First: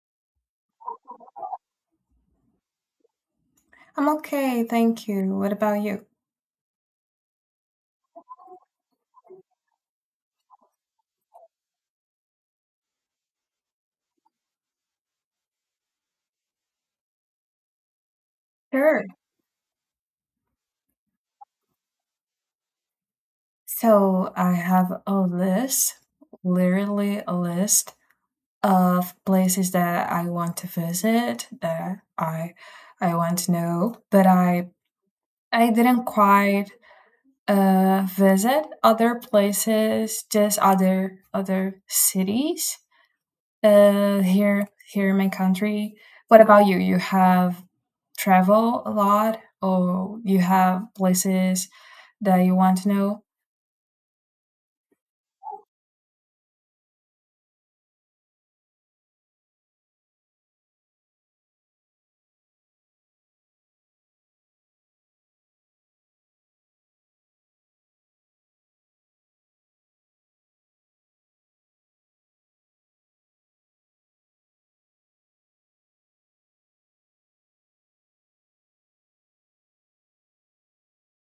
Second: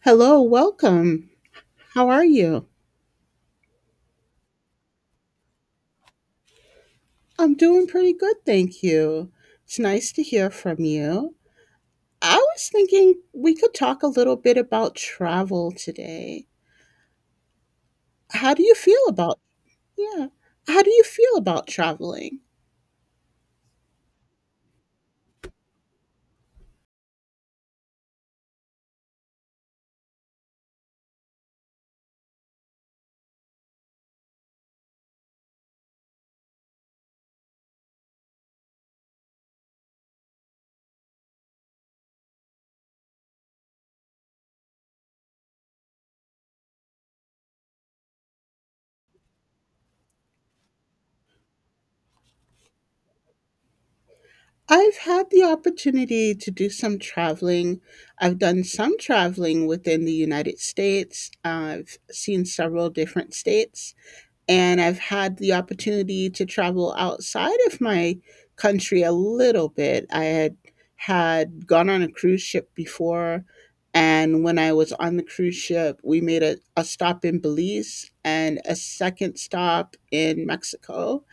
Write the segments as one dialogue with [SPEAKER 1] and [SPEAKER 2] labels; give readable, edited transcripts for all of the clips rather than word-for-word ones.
[SPEAKER 1] Hello, welcome. How are you?
[SPEAKER 2] I'm okay, thank you. What about you?
[SPEAKER 1] I'm doing pretty good, thank you. It's nice to hear from you. I was thinking we could talk a little bit about travel today. How do you feel
[SPEAKER 2] Sure.
[SPEAKER 1] about… Yeah. How do you feel about traveling?
[SPEAKER 2] So I have a list, literally a list of places that I want to visit, that I want to know, but I didn't quite visit other places, just other cities. Here in my country. What about you? You have travel a lot or you have places that you want to know?
[SPEAKER 1] I've had the opportunity to do some traveling. I've done some traveling within the United States. I've seen several different states, and I've had the opportunity to travel outside of my country a little bit. I had gone on a cruise ship before, and when I was on the cruise ship, we made a stop in Belize and a second stop in Mexico.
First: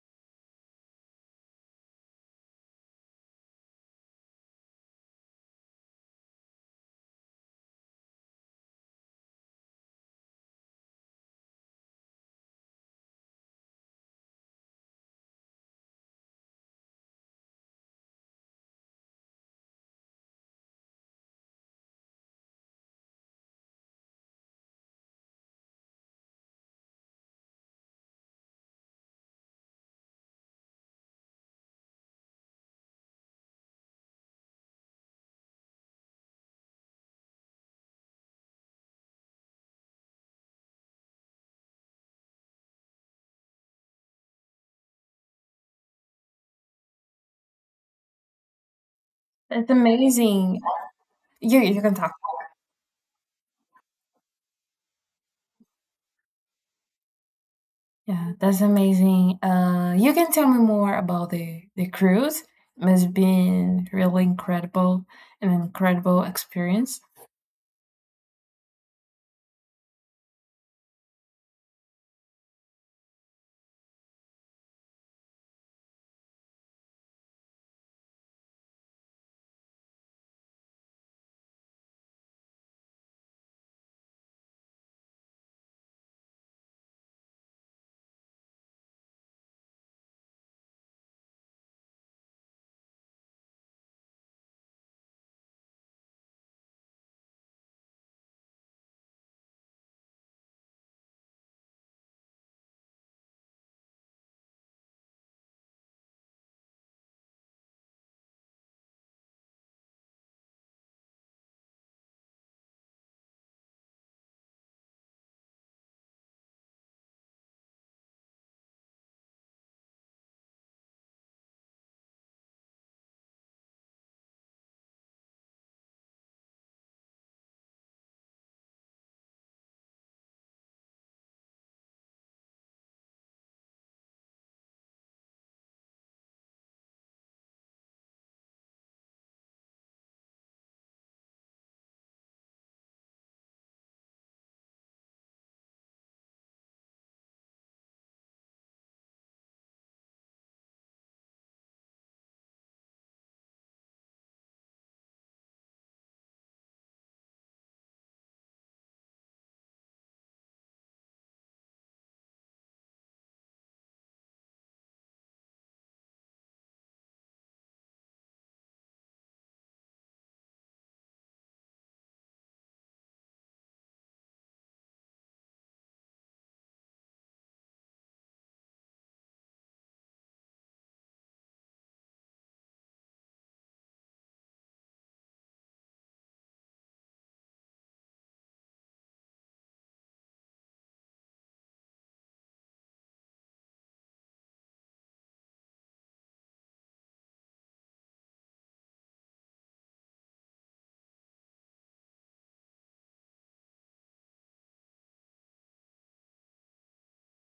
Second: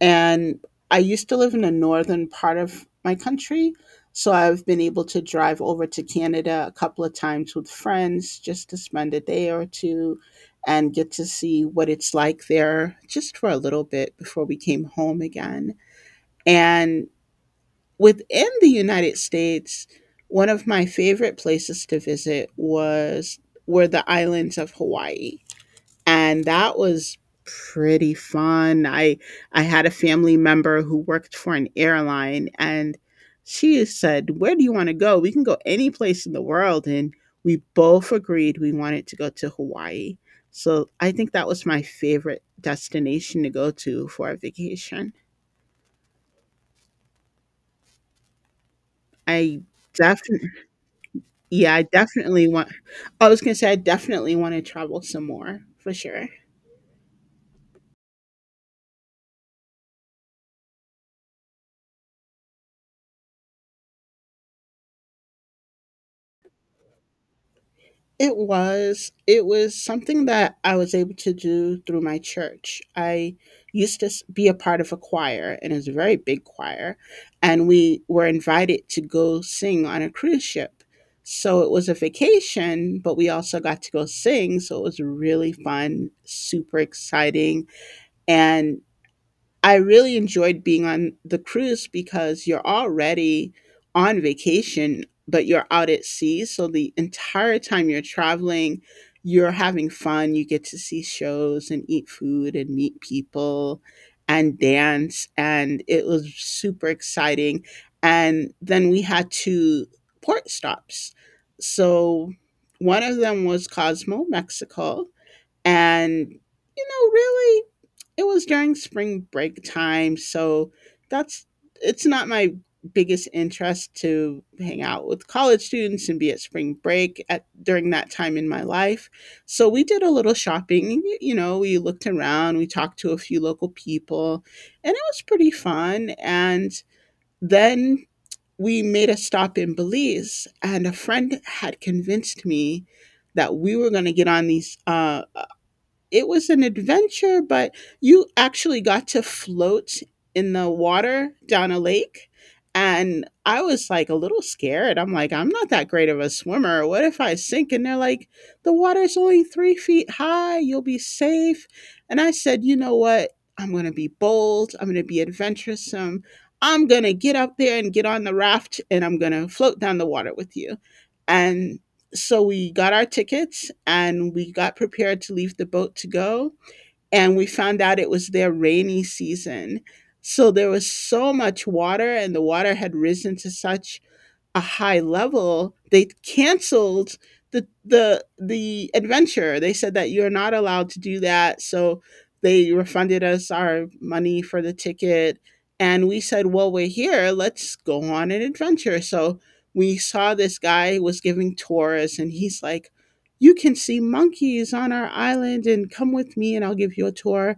[SPEAKER 1] And I used to live in the northern part of my country. So I've been able to drive over to Canada a couple of times with friends just to spend a day or two and get to see what it's like there just for a little bit before we came home again. And within the United States, one of my favorite places to visit was… were the islands of Hawaii, and that was pretty fun. I had a family member who worked for an airline, and she said, "Where do you want to go? We can go any place in the world." And we both agreed we wanted to go to Hawaii. So, I think that was my favorite destination to go to for a vacation. I
[SPEAKER 2] That's
[SPEAKER 1] definitely…
[SPEAKER 2] amazing. You
[SPEAKER 1] yeah,
[SPEAKER 2] you
[SPEAKER 1] I
[SPEAKER 2] can talk.
[SPEAKER 1] definitely want… I was going to say I definitely want to travel some more for sure.
[SPEAKER 2] Yeah, that's amazing. You can tell me more about the cruise. It's been really incredible, an incredible experience.
[SPEAKER 1] It was. It was something that I was able to do through my church. I used to be a part of a choir, and it's a very big choir, and we were invited to go sing on a cruise ship. So it was a vacation, but we also got to go sing. So it was really fun, super exciting. And I really enjoyed being on the cruise because you're already on vacation, but you're out at sea. So the entire time you're traveling, you're having fun. You get to see shows and eat food and meet people and dance. And it was super exciting. And then we had two port stops. So one of them was Cosmo, Mexico. And, you know, really, it was during spring break time, so that's… it's not my biggest interest to hang out with college students and be at spring break at during that time in my life. So we did a little shopping, you know, we looked around, we talked to a few local people, and it was pretty fun. And then we made a stop in Belize, and a friend had convinced me that we were going to get on these, it was an adventure, but you actually got to float in the water down a lake, and I was, like, a little scared. I'm like, "I'm not that great of a swimmer. What if I sink?" And they're like, "The water's only 3 feet high. You'll be safe." And I said, "You know what? I'm gonna be bold. I'm gonna be adventuresome. I'm gonna get up there and get on the raft, and I'm gonna float down the water with you." And so we got our tickets and we got prepared to leave the boat to go, and we found out it was their rainy season, so there was so much water and the water had risen to such a high level, they canceled the adventure. They said that you're not allowed to do that, so they refunded us our money for the ticket, and we said, "Well, we're here, let's go on an adventure." So we saw this guy was giving tours, and he's like, "You can see monkeys on our island, and come with me and I'll give you a tour."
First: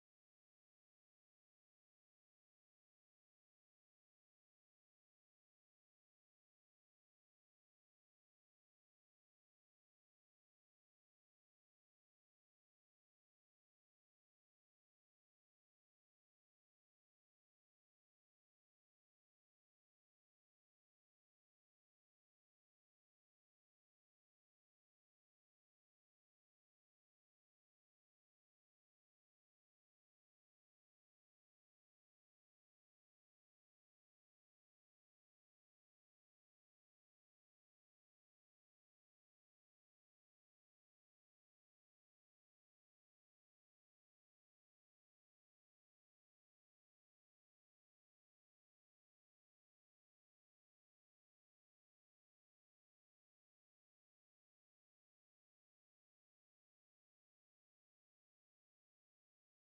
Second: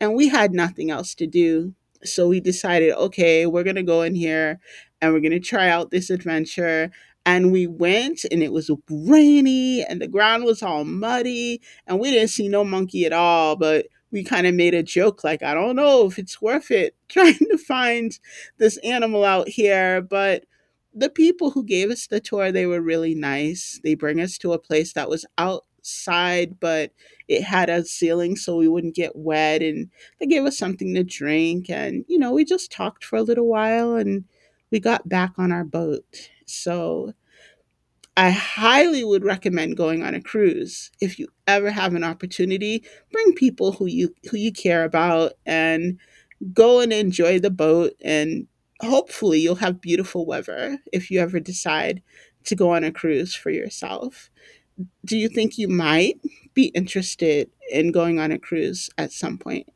[SPEAKER 1] And we had nothing else to do. So we decided, "Okay, we're going to go in here and we're going to try out this adventure." And we went, and it was rainy, and the ground was all muddy, and we didn't see no monkey at all. But we kind of made a joke, like, I don't know if it's worth it trying to find this animal out here. But the people who gave us the tour, they were really nice. They bring us to a place that was outside, but it had a ceiling so we wouldn't get wet. And they gave us something to drink, and you know, we just talked for a little while, and we got back on our boat. So I highly would recommend going on a cruise if you ever have an opportunity. Bring people who you care about, and go and enjoy the boat, and hopefully you'll have beautiful weather if you ever decide to go on a cruise for yourself. Do you think you might be interested in going on a cruise at some point?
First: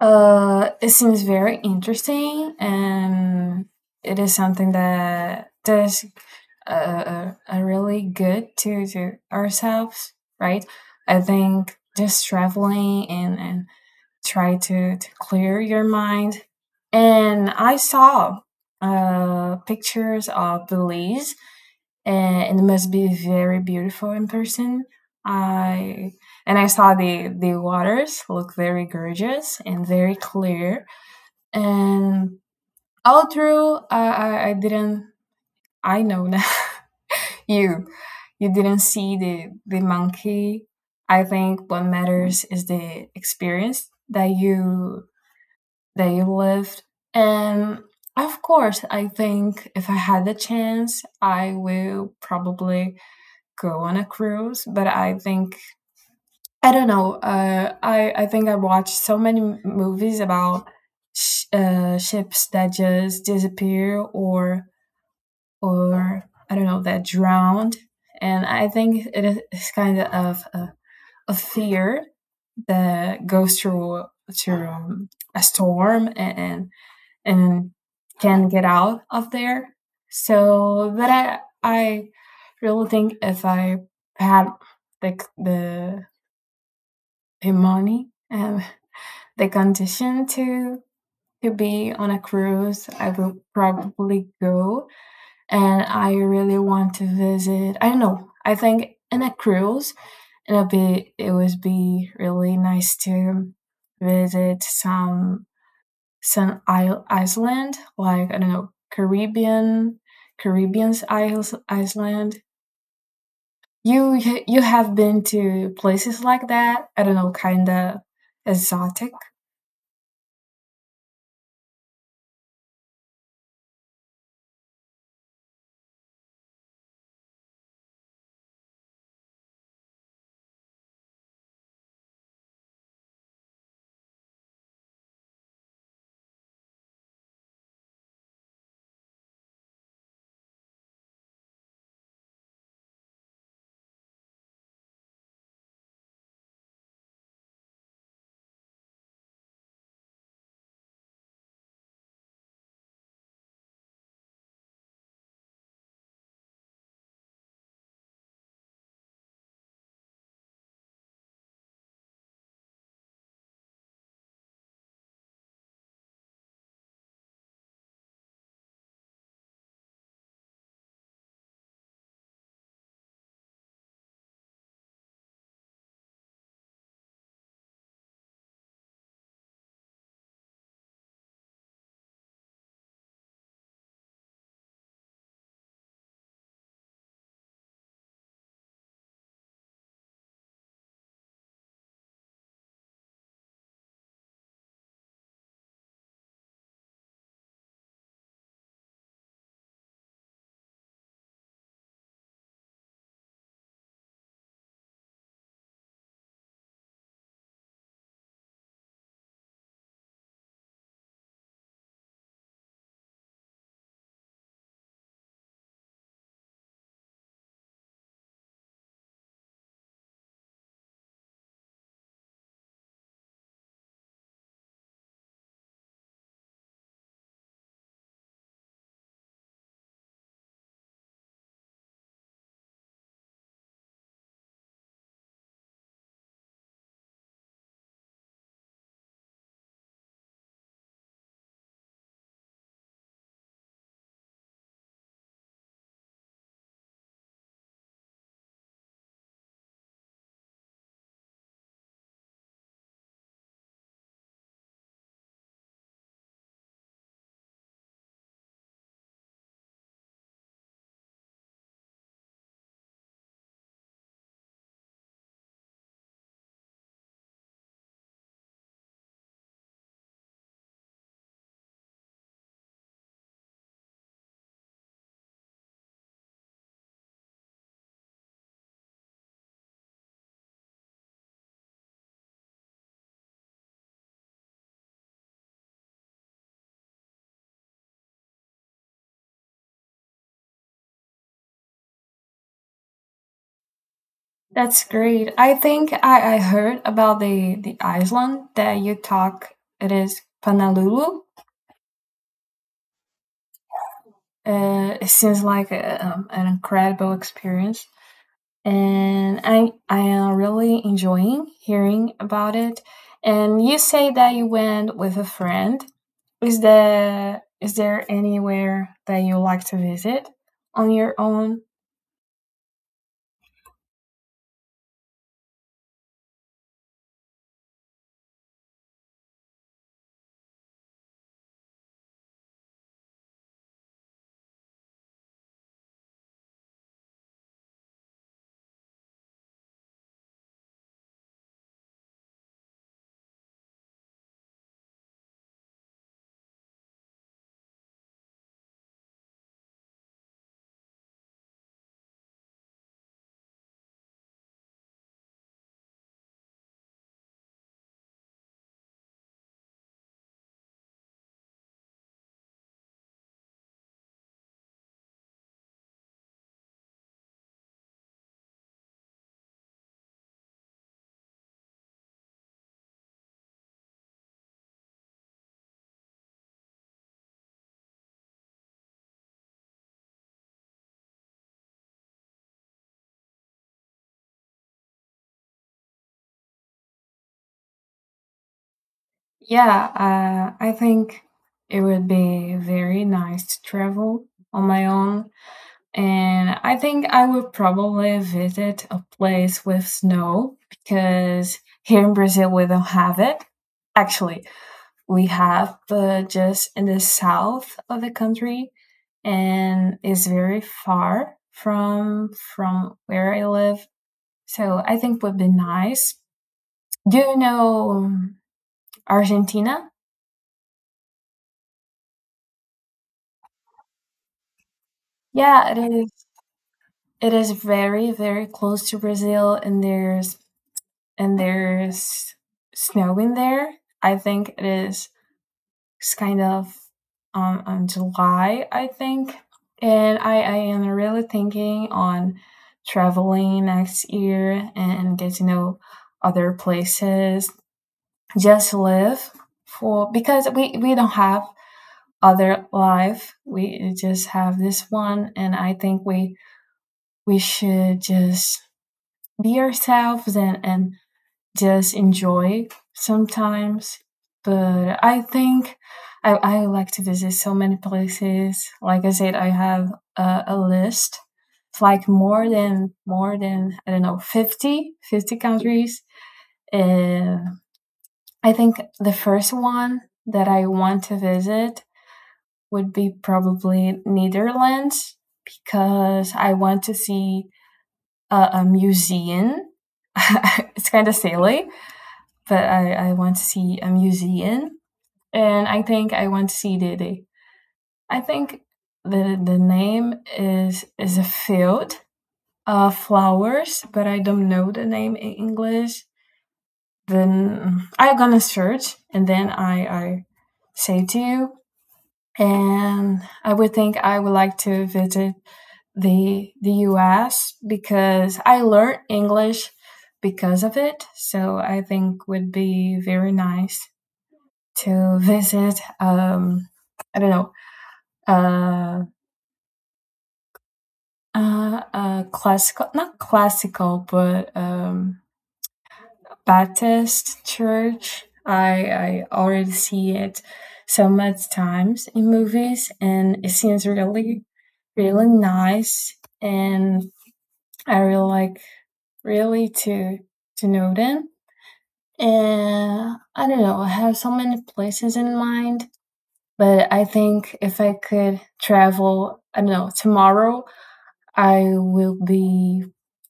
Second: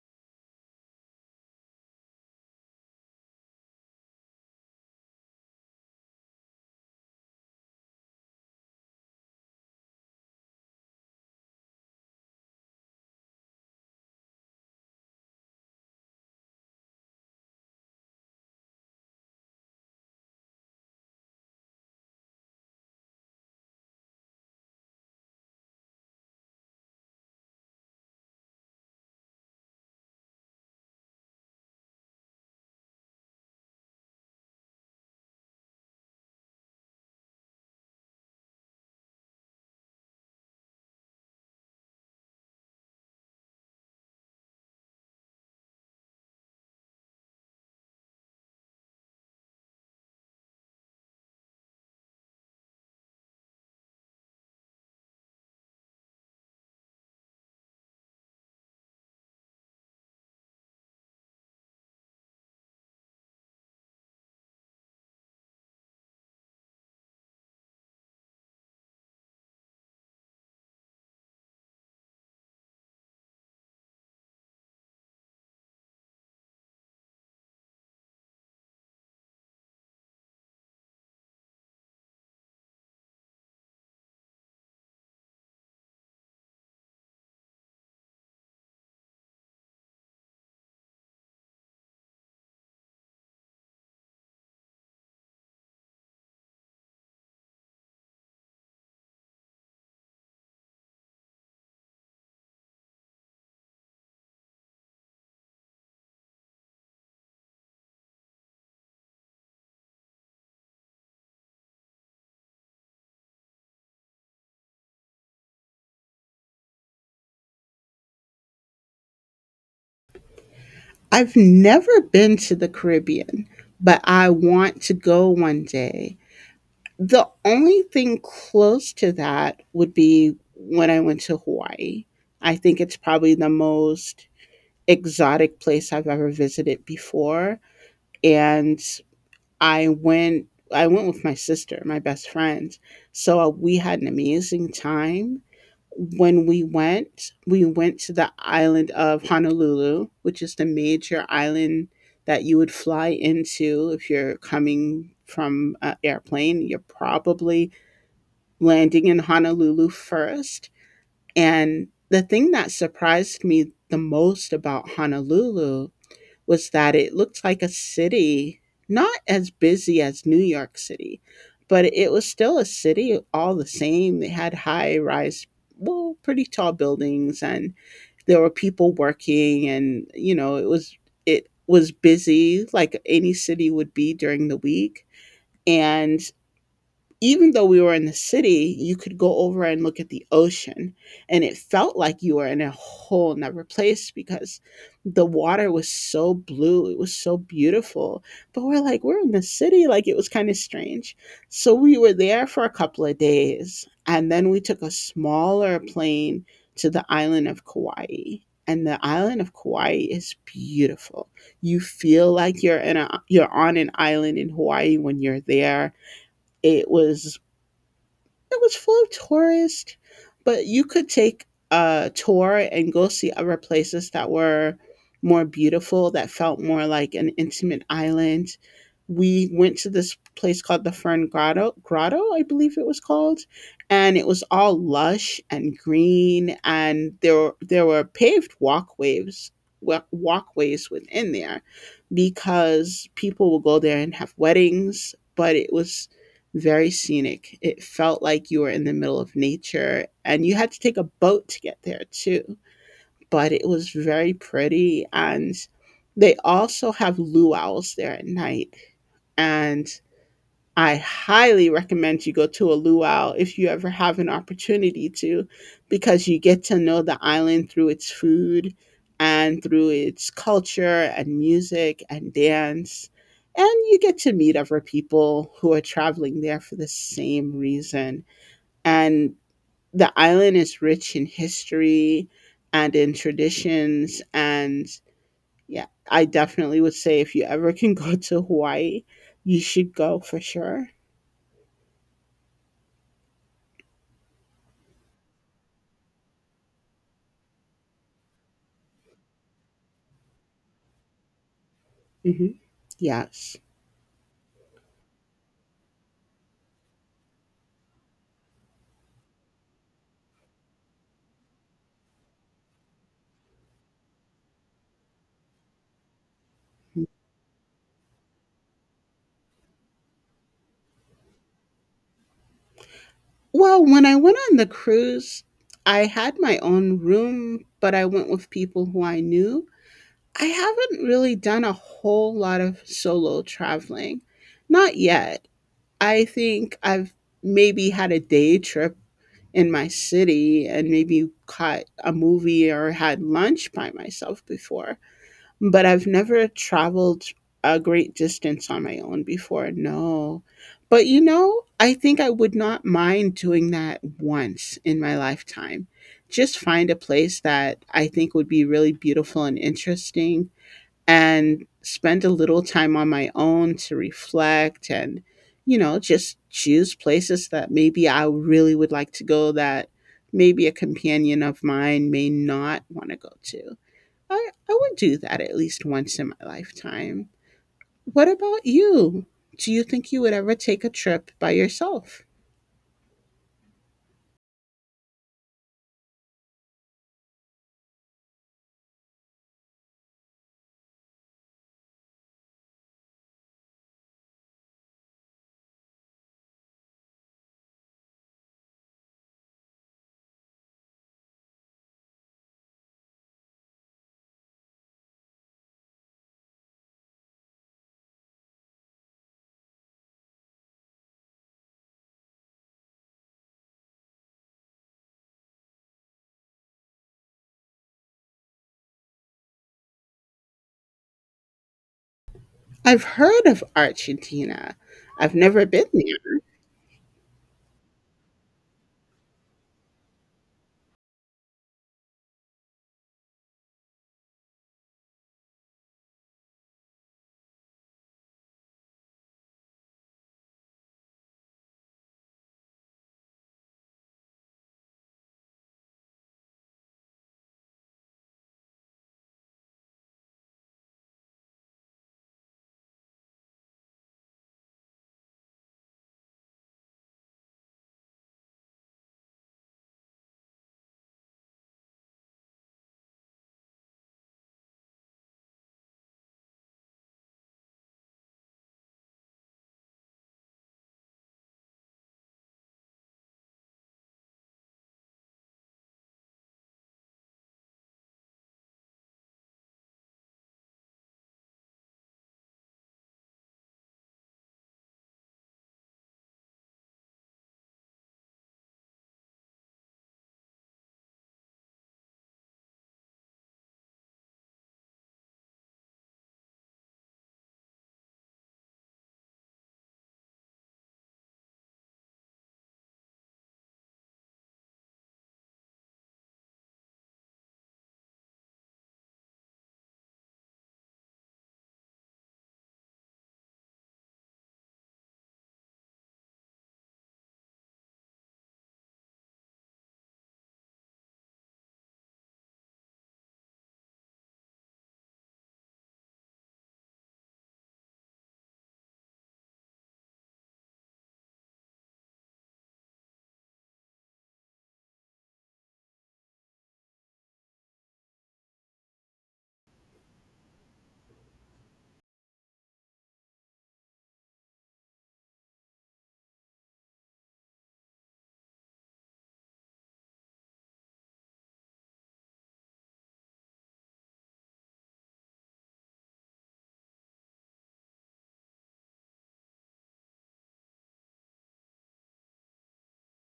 [SPEAKER 2] It seems very interesting, and it is something that does, a really good to ourselves, right? I think just traveling and try to clear your mind. And I saw, pictures of Belize, and it must be very beautiful in person. I and I saw the waters look very gorgeous and very clear. And all through, I didn't. I know now. you you didn't see the monkey. I think what matters is the experience that you they lived. And of course, I think if I had the chance, I will probably go on a cruise. But I think I don't know. I think I watched so many movies about ships that just disappear or or I don't know that drowned, and I think it is kind of a fear that goes through a storm and can get out of there. So that I really think if I had the the, the money and the condition to be on a cruise, I would probably go. And I really want to visit. I don't know. I think in a cruise, it would be really nice to visit some isle Iceland, like I don't know, Caribbean's isles, Iceland. You you have been to places like that? I don't know, kind of exotic.
[SPEAKER 1] I've never been to the Caribbean, but I want to go one day. The only thing close to that would be when I went to Hawaii. I think it's probably the most exotic place I've ever visited before. And I went I went with my sister, my best friend. So we had an amazing time. We went to the island of Honolulu, which is the major island that you would fly into if you're coming from an airplane. You're probably landing in Honolulu first. And the thing that surprised me the most about Honolulu was that it looked like a city, not as busy as New York City, but it was still a city all the same. They had high rise, well, pretty tall buildings, and there were people working, and, you know, it was busy like any city would be during the week. And even though we were in the city, you could go over and look at the ocean. And it felt like you were in a whole nother place because the water was so blue. It was so beautiful. But we're like, we're in the city. Like, it was kind of strange. So we were there for a couple of days. And then we took a smaller plane to the island of Kauai. And the island of Kauai is beautiful. You feel like you're on an island in Hawaii when you're there. It was… it was full of tourists, but you could take a tour and go see other places that were more beautiful, that felt more like an intimate island. We went to this place called the Fern Grotto, I believe it was called, and it was all lush and green, and there were paved walkways, walkways within there because people will go there and have weddings, but it was very scenic. It felt like you were in the middle of nature, and you had to take a boat to get there too, but it was very pretty. And they also have luau's there at night. And I highly recommend you go to a luau if you ever have an opportunity to, because you get to know the island through its food and through its culture and music and dance. And you get to meet other people who are traveling there for the same reason. And the island is rich in history and in traditions. And yeah, I definitely would say if you ever can go to Hawaii, you should go for sure.
[SPEAKER 2] That's great. I think I heard about the Iceland that you talk. It is Honolulu.
[SPEAKER 1] Mhm. Yes.
[SPEAKER 2] It seems like an incredible experience. And I am really enjoying hearing about it. And you say that you went with a friend. Is there anywhere that you like to visit on your own?
[SPEAKER 1] Well, when I went on the cruise, I had my own room, but I went with people who I knew. I haven't really done a whole lot of solo traveling. Not yet. I think I've maybe had a day trip in my city and maybe caught a movie or had lunch by myself before. But I've never traveled a great distance on my own before, no. But, you know, I think I would not mind doing that once in my lifetime. Just find a place that I think would be really beautiful and interesting, and spend a little time on my own to reflect, and, you know, just choose places that maybe I really would like to go that maybe a companion of mine may not wanna go to. I would do that at least once in my lifetime. What about you? Do you think you would ever take a trip by yourself?
[SPEAKER 2] Yeah, I think it would be very nice to travel on my own. And I think I would probably visit a place with snow because here in Brazil we don't have it. Actually, we have, but just in the south of the country, and it's very far from where I live. So I think would be nice. Do you know Argentina?
[SPEAKER 1] I've heard of Argentina. I've never
[SPEAKER 2] Yeah, it
[SPEAKER 1] been
[SPEAKER 2] is.
[SPEAKER 1] there.
[SPEAKER 2] It is very very close to Brazil, and there's snow in there. I think it's kind of, on July, I think. And I am really thinking on traveling next year and get to know other places. Just live for because we don't have other life. We just have this one and I think we should just be ourselves and just enjoy sometimes. But I think I like to visit so many places. Like I said, I have a list of like more than I don't know fifty countries. And I think the first one that I want to visit would be probably Netherlands because I want to see a museum. It's kind of silly, but I want to see a museum and I think I want to see Dede. I think the name is a field of flowers, but I don't know the name in English. Then I'm gonna search and then I say to you. And I would like to visit the US because I learned English because of it. So I think would be very nice to visit, I don't know, uh classical, not classical, but Baptist church. I already see it so much times in movies and it seems really really nice and I really like really to know them and I don't know I have so many places in mind. But I think if I could travel, I don't know, tomorrow, I will be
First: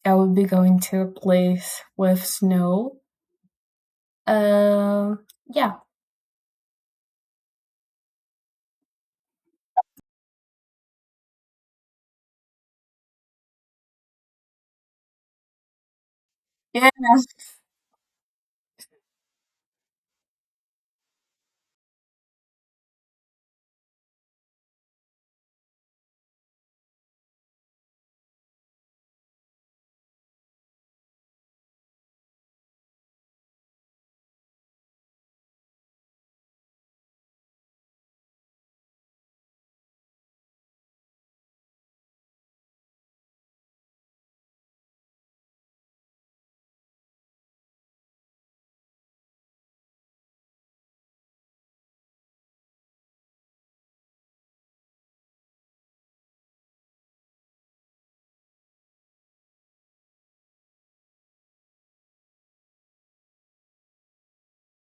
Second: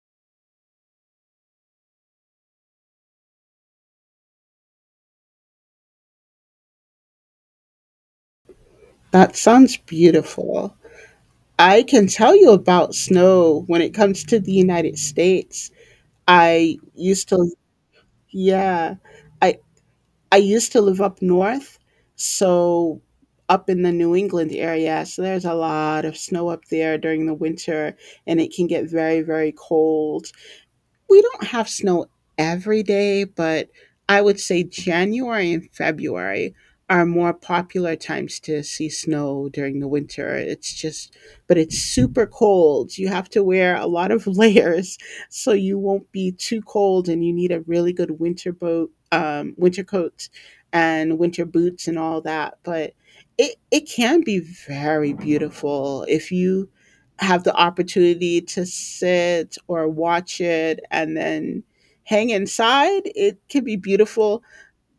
[SPEAKER 2] I will be going to a place with snow. Um, yeah.
[SPEAKER 1] That sounds beautiful. I can tell you about snow when it comes to the United States. I
[SPEAKER 2] Yeah,
[SPEAKER 1] used to, yeah, I I used to live up north, so up in the New England area, so there's a lot of snow up there during the winter, and it can get very, very cold. We don't have snow every day, but I would say January and February are more popular times to see snow during the winter. It's just, but it's super cold. You have to wear a lot of layers so you won't be too cold, and you need a really good winter coat, and winter boots and all that. But it can be very beautiful if you have the opportunity to sit or watch it and then hang inside, it can be beautiful.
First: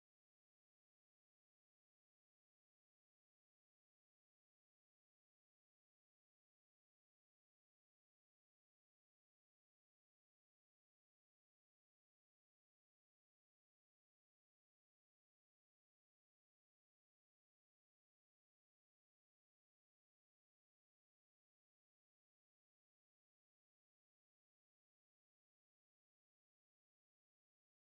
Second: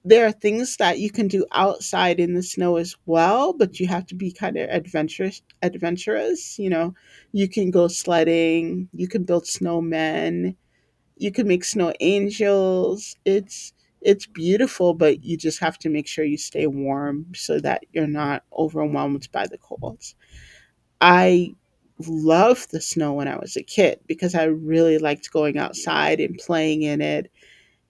[SPEAKER 1] There are things that you can do outside in the snow as well, but you have to be kind of adventurous, you know. You can go sledding, you can build snowmen, you can make snow angels. It's beautiful, but you just have to make sure you stay warm so that you're not overwhelmed by the cold. I loved the snow when I was a kid because I really liked going outside and playing in it.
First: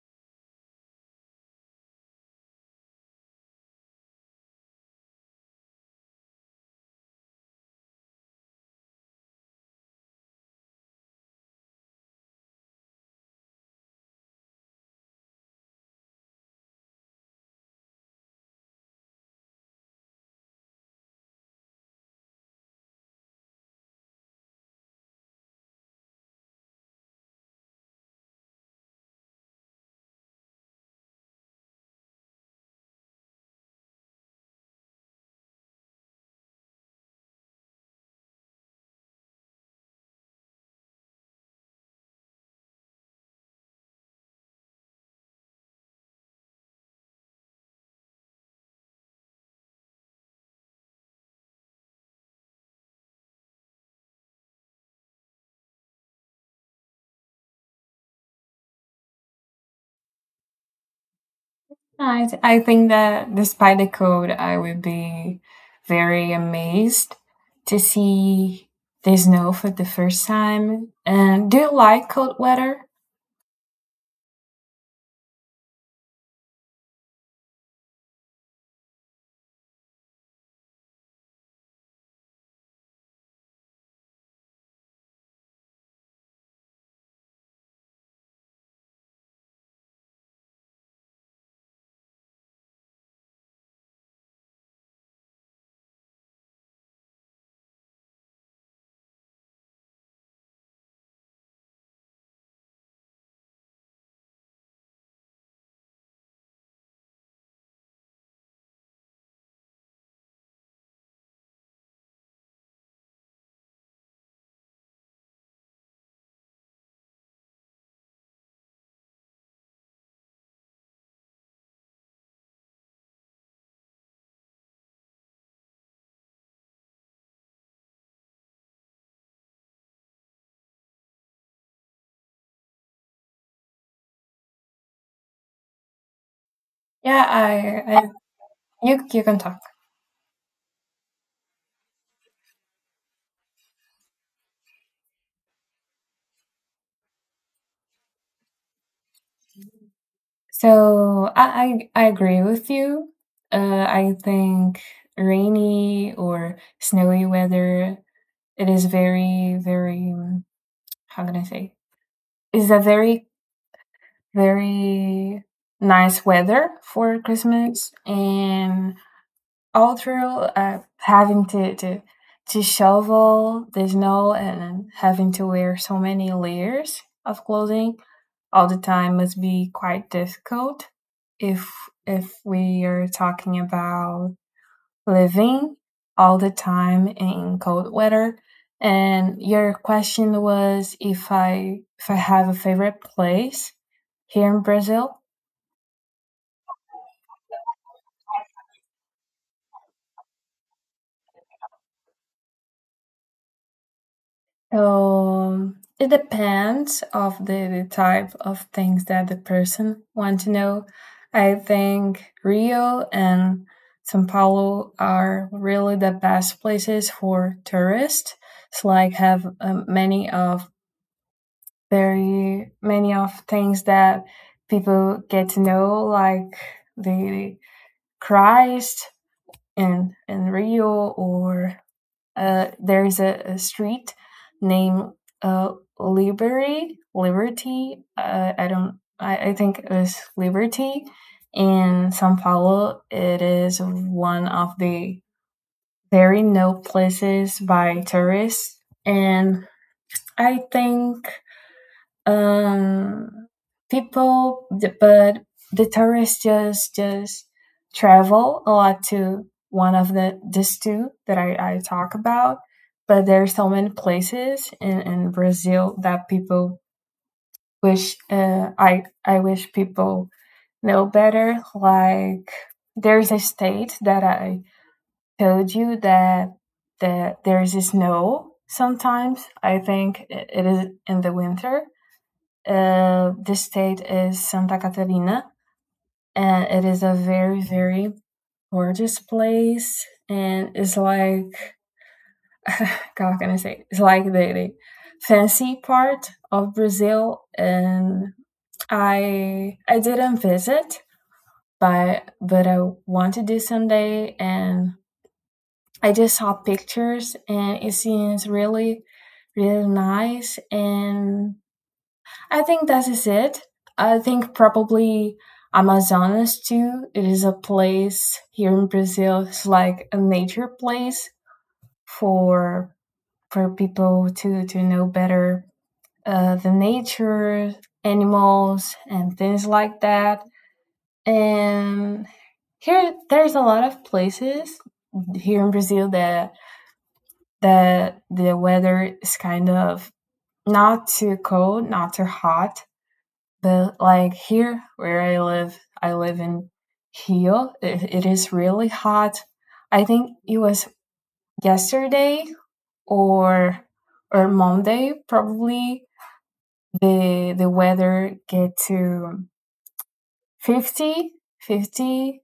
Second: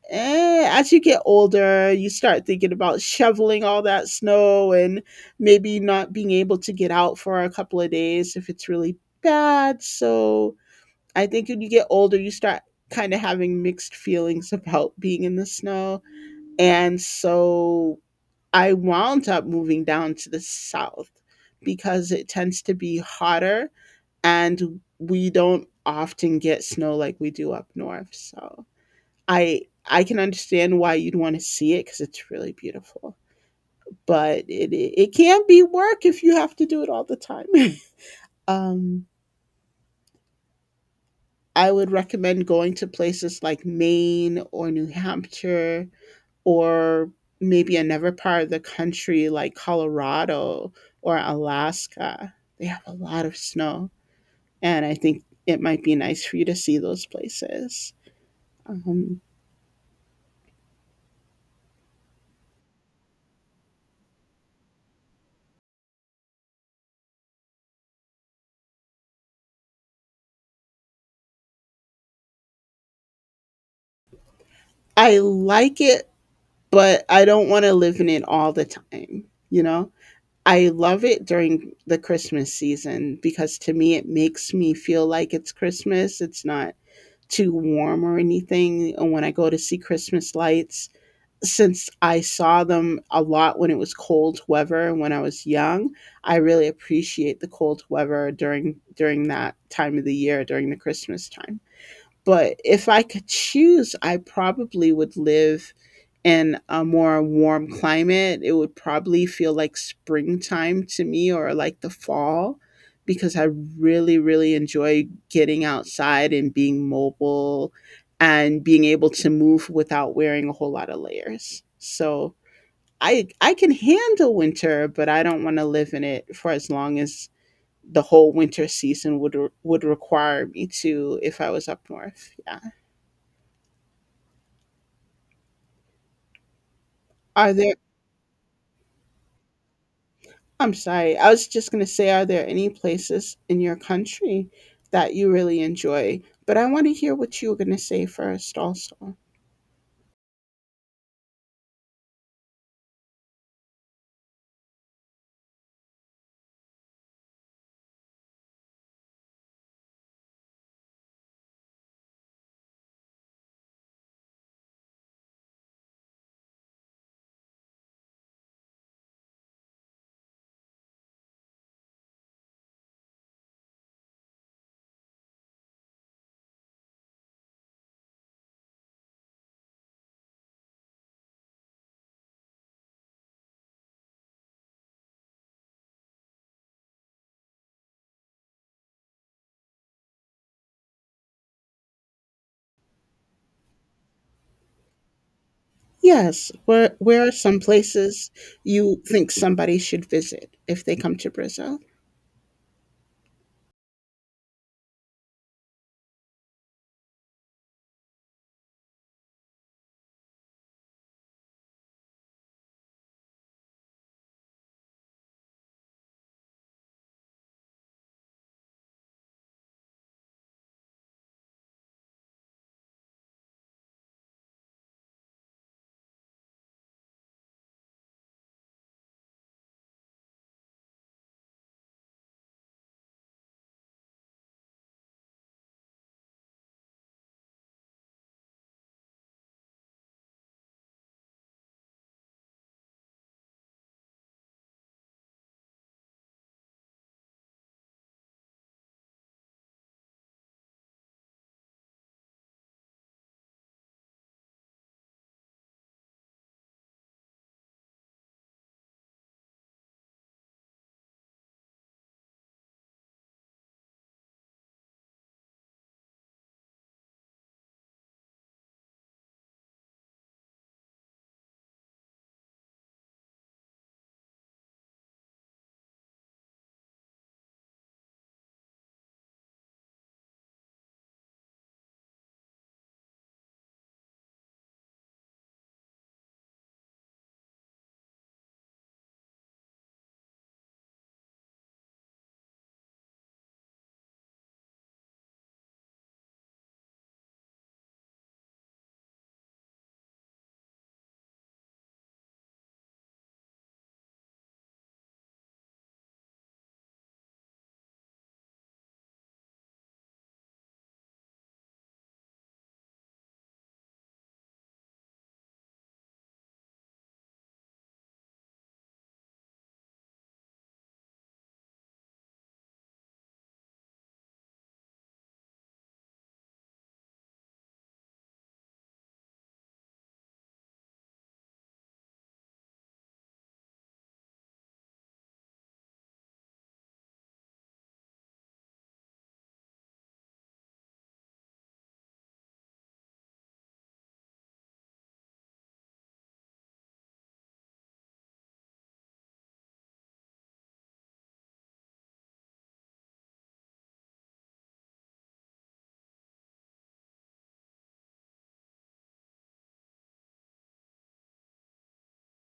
[SPEAKER 1] As you get older, you start thinking about shoveling all that snow and maybe not being able to get out for a couple of days if it's really bad. So I think when you get older, you start kind of having mixed feelings about being in the snow. And so I wound up moving down to the south because it tends to be hotter and we don't often get snow like we do up north, so i I can understand why you'd want to see it because it's really beautiful, but it can be work if you have to do it all the time. um I would recommend going to places like Maine or New Hampshire, or maybe another part of the country like Colorado or Alaska. They have a lot of snow, and I think it might be nice for you to see those places. Um,
[SPEAKER 2] I think that despite the cold, I would be very amazed to see the snow for the first time. And do you like cold weather?
[SPEAKER 1] I like it, but I don't want to live in it all the time, you know? I love it during the Christmas season because to me it makes me feel like it's Christmas. It's not too warm or anything. And when I go to see Christmas lights, since I saw them a lot when it was cold weather and when I was young, I really appreciate the cold weather during that time of the year during the Christmas time. But if I could choose, I probably would live in a more warm climate. It would probably feel like springtime to me or like the fall because I really, really enjoy getting outside and being mobile and being able to move without wearing a whole lot of layers. So I can handle winter, but I don't want to live in it for as long as the whole winter season would would require me to if I was up north. Yeah.
[SPEAKER 2] Yeah,
[SPEAKER 1] Are there—
[SPEAKER 2] I you you can talk.
[SPEAKER 1] I'm sorry. I was just going to say, are there any places in your country that you really enjoy? But I want to hear what you were going to say first also.
[SPEAKER 2] So I agree with you. I think rainy or snowy weather, it is very very, how can I say, is a very very nice weather for Christmas, and all through, having to shovel the snow and having to wear so many layers of clothing all the time must be quite difficult if we are talking about living all the time in cold weather. And your question was if I have a favorite place here in Brazil.
[SPEAKER 1] Yes, where are some places you think somebody should visit if they come to Brazil?
[SPEAKER 2] It depends of the type of things that the person want to know. I think Rio and São Paulo are really the best places for tourists. It's like have, many of very many of things that people get to know, like the Christ in Rio or, there's a street named, uh, Liberty. I don't. I think it was Liberty in São Paulo. It is one of the very known places by tourists, and I think um people, but the tourists just travel a lot to one of these two that I talk about, but there are so many places in Brazil that people wish I wish people know better, like there's a state that I told you that there's snow sometimes. I think it is in the winter. This state is Santa Catarina, and it is a very, very gorgeous place. And it's like, how can I say? It's like the fancy part of Brazil. And I didn't visit, but I want to do someday. And I just saw pictures, and it seems really, really nice. And I think that is it. I think probably Amazonas too. It is a place here in Brazil. It's like a nature place for for people to know better, the nature, animals, and things like that. And here, there's a lot of places here in Brazil that the weather is kind of not too cold, not too hot, but like here where I live in Rio. It is really hot. I think it was yesterday or or Monday probably the weather get to 50 50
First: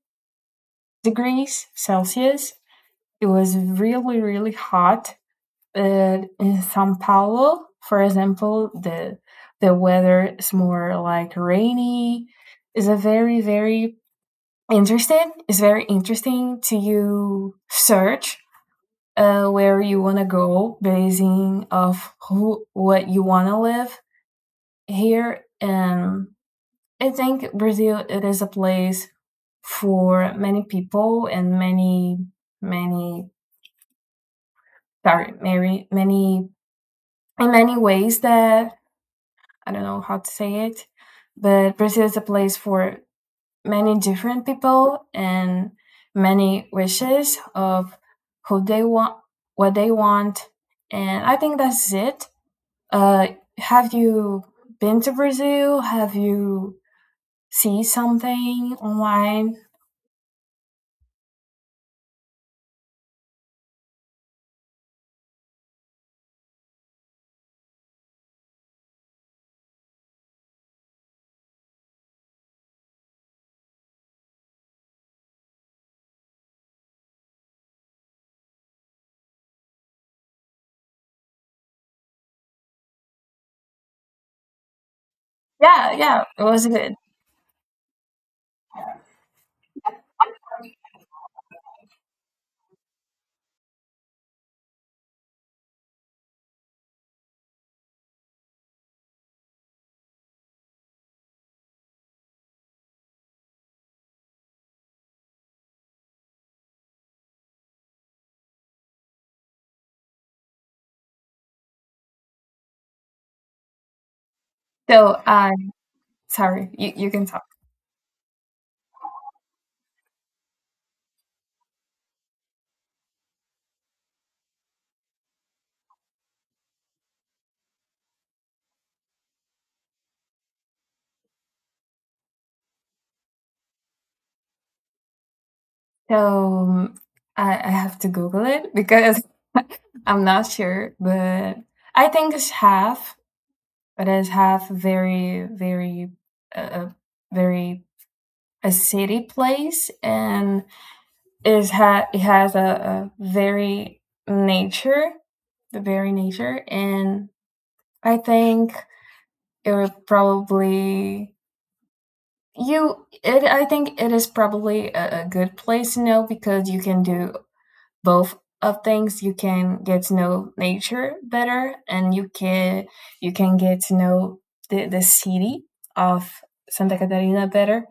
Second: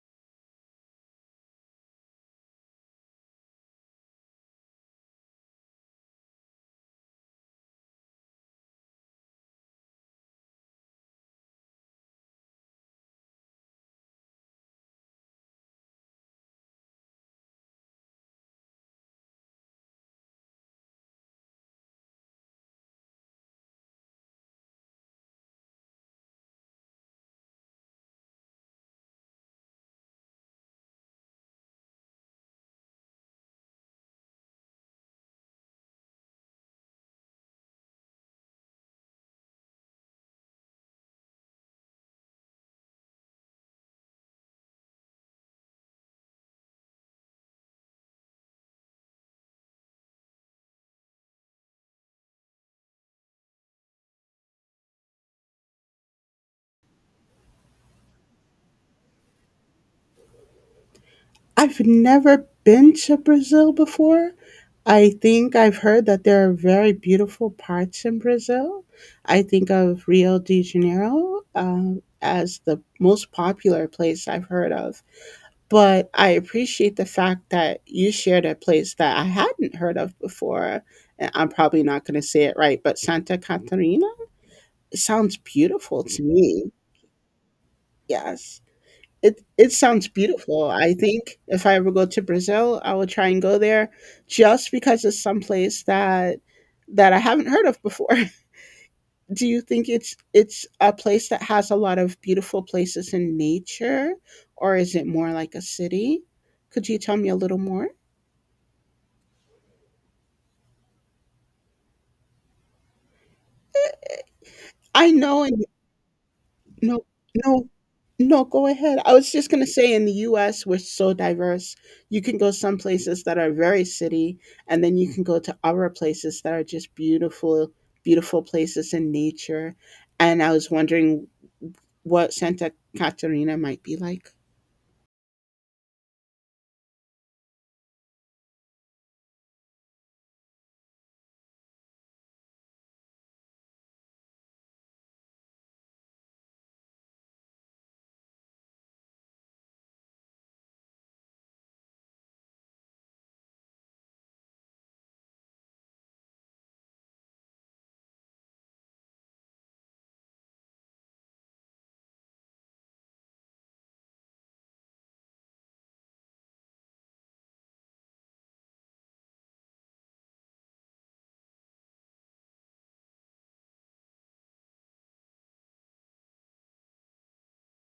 [SPEAKER 2] degrees Celsius. It was really really hot. But in São Paulo, for example, the weather is more like rainy. It's a very very interested. It's very interesting to you search, where you want to go, basing of who what you want to live here. And I think Brazil it is a place for many people and many, many, sorry, many, many in many ways that I don't know how to say it, but Brazil is a place for many different people and many wishes of who they want, what they want, and I think that's it. Uh, have you been to Brazil? Have you seen something online?
[SPEAKER 1] I've never been to Brazil before. I think I've heard that there are very beautiful parts in Brazil. I think of Rio de Janeiro as the most popular place I've heard of, but I appreciate the fact that you shared a place that I hadn't heard of before. And I'm probably not going to say it right, but Santa Catarina, it sounds
[SPEAKER 2] Yeah,
[SPEAKER 1] beautiful
[SPEAKER 2] yeah,
[SPEAKER 1] to
[SPEAKER 2] it was
[SPEAKER 1] me.
[SPEAKER 2] good.
[SPEAKER 1] Yes, it sounds beautiful. I think if I ever go to Brazil, I will try and go there just because it's some place that I haven't heard of before. Do you think it's a place that has a lot of beautiful places in nature, or is it more like a city? Could you tell me a little more?
[SPEAKER 2] So,
[SPEAKER 1] I know, and
[SPEAKER 2] sorry, you,
[SPEAKER 1] no,
[SPEAKER 2] you can talk.
[SPEAKER 1] no, no, go ahead. I was just going to say in the US, we're so diverse. You can go some places that are very city, and then you can go to other places that are just beautiful, beautiful places in nature. And I was wondering what Santa Catarina might be like.
[SPEAKER 2] So I have to Google it because I'm not sure, but I think it's half. It is have very, very, uh, very a city place, and it is it has a very nature, the very nature, and I think it would probably you. It I think it is probably a good place to know because you can do both of things you can get to know nature better and you can get to know the city of Santa Catarina better.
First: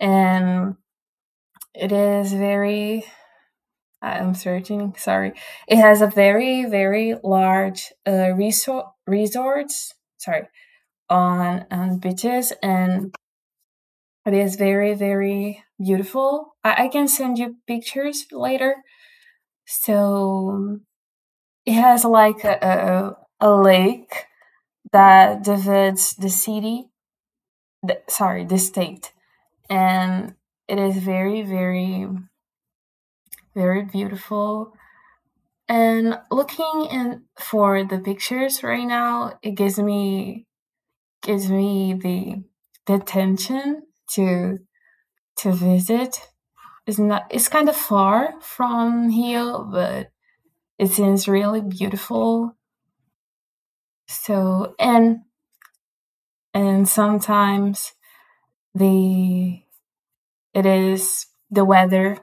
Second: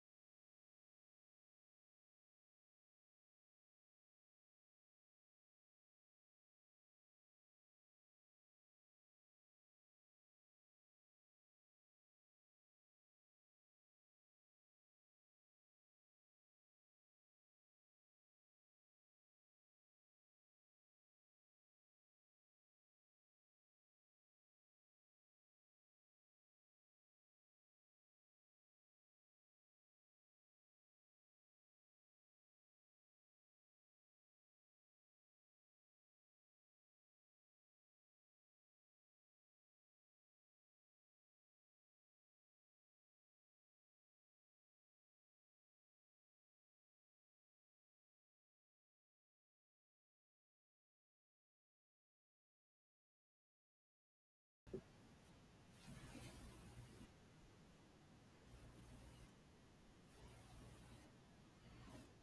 [SPEAKER 2] And it is very, I'm searching, sorry, it has a very very large, resorts, sorry, on beaches. And it is very very beautiful. I can send you pictures later. So it has like a lake that divides the city, the, sorry, the state. And it is very, very, very beautiful. And looking in for the pictures right now, it gives me the tension to to visit. It's not, it's kind of far from here, but it seems really beautiful. So and sometimes the it is the weather.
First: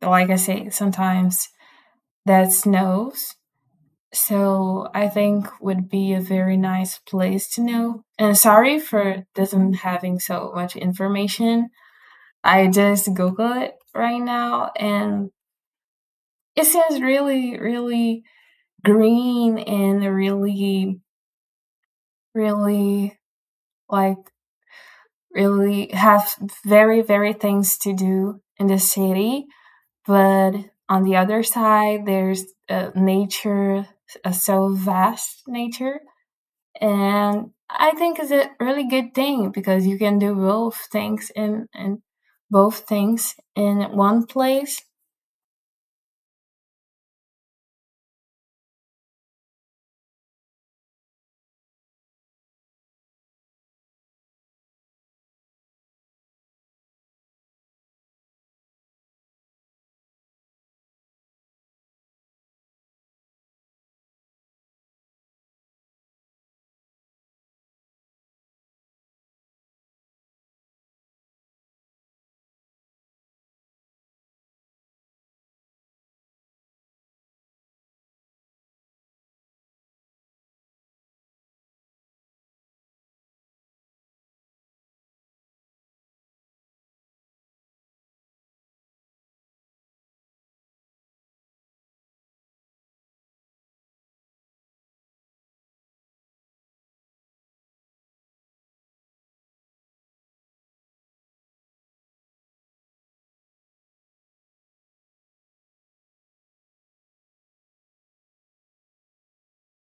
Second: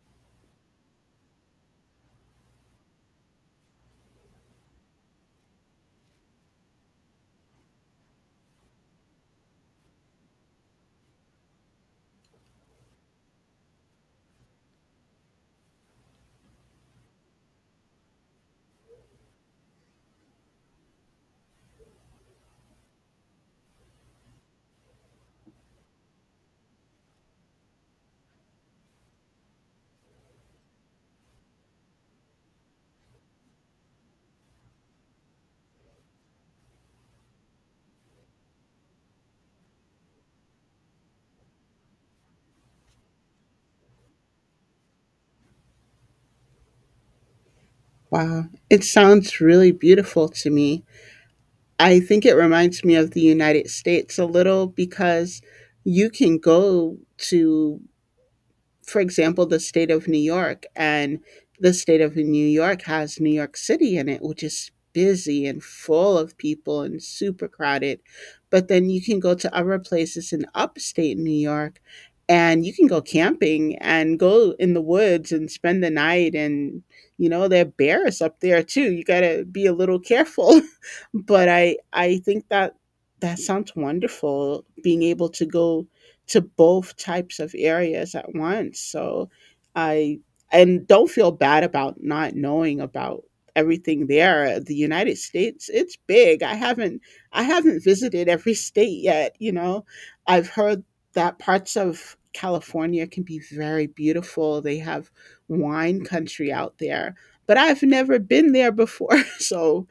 [SPEAKER 2] Like I say, sometimes that snows. So I think would be a very nice place to know. And sorry for doesn't having so much information. I just Google it right now and it seems really, really green and really, really like really have very, very things to do in the city, but on the other side there's a nature a so vast nature, and I think it's a really good thing because you can do both things in one place.
[SPEAKER 1] Wow, it sounds really beautiful to me. I think it reminds me of the United States a little because you can go to, for example, the state of New York, and the state of New York has New York City in it, which is busy and full of people and super crowded. But then you can go to other places in upstate New York and you can go camping and go in the woods and spend the night, and you know there are bears up there too, you got to be a little careful. But I think that that sounds wonderful, being able to go to both types of areas at once. So I— and don't feel bad about not knowing about everything there. The United States, it's big. I haven't visited every state yet, you know. I've heard that parts of California can be very beautiful. They have wine country out there, but I've never been there before. So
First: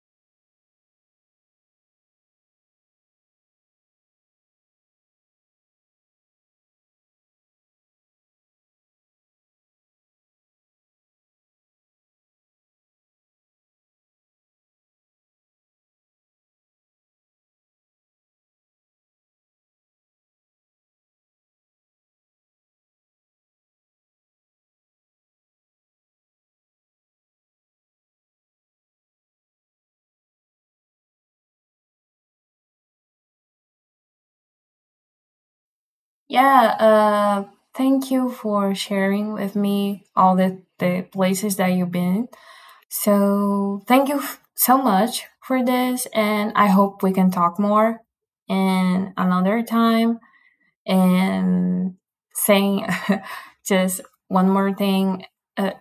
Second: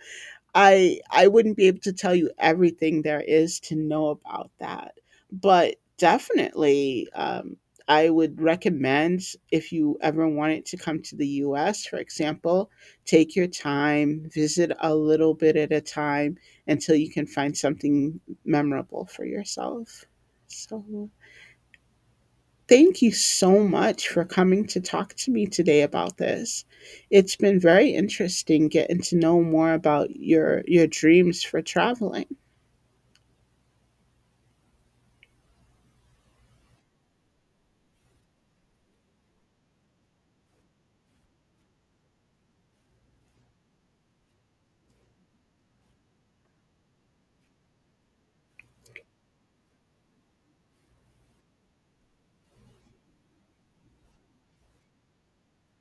[SPEAKER 1] I wouldn't be able to tell you everything there is to know about that, but definitely I would recommend if you ever wanted to come to the U.S., for example, take your time, visit a little bit at a time until you can find something memorable for yourself. So thank you so much for coming to talk to me today about this. It's been very interesting getting to know more about your dreams for traveling.
[SPEAKER 2] Yeah, thank you for sharing with me all the places that you've been. So thank you so much for this and I hope we can talk more in another time. And saying just one more thing, uh,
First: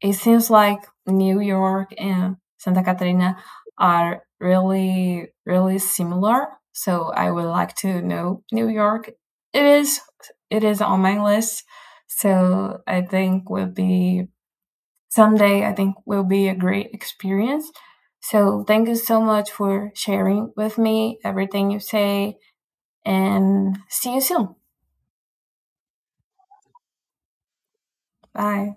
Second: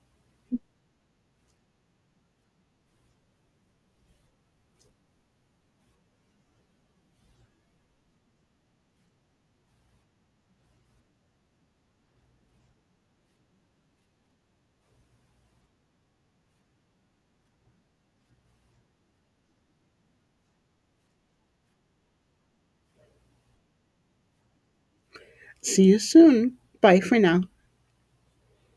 [SPEAKER 2] it seems like New York and Santa Catarina are really, really similar. So I would like to know New York. It is, it is on my list. So I think will be someday. I think will be a great experience. So thank you so much for sharing with me everything you say, and see you soon.
[SPEAKER 1] See you soon. Bye for now.
[SPEAKER 2] Bye.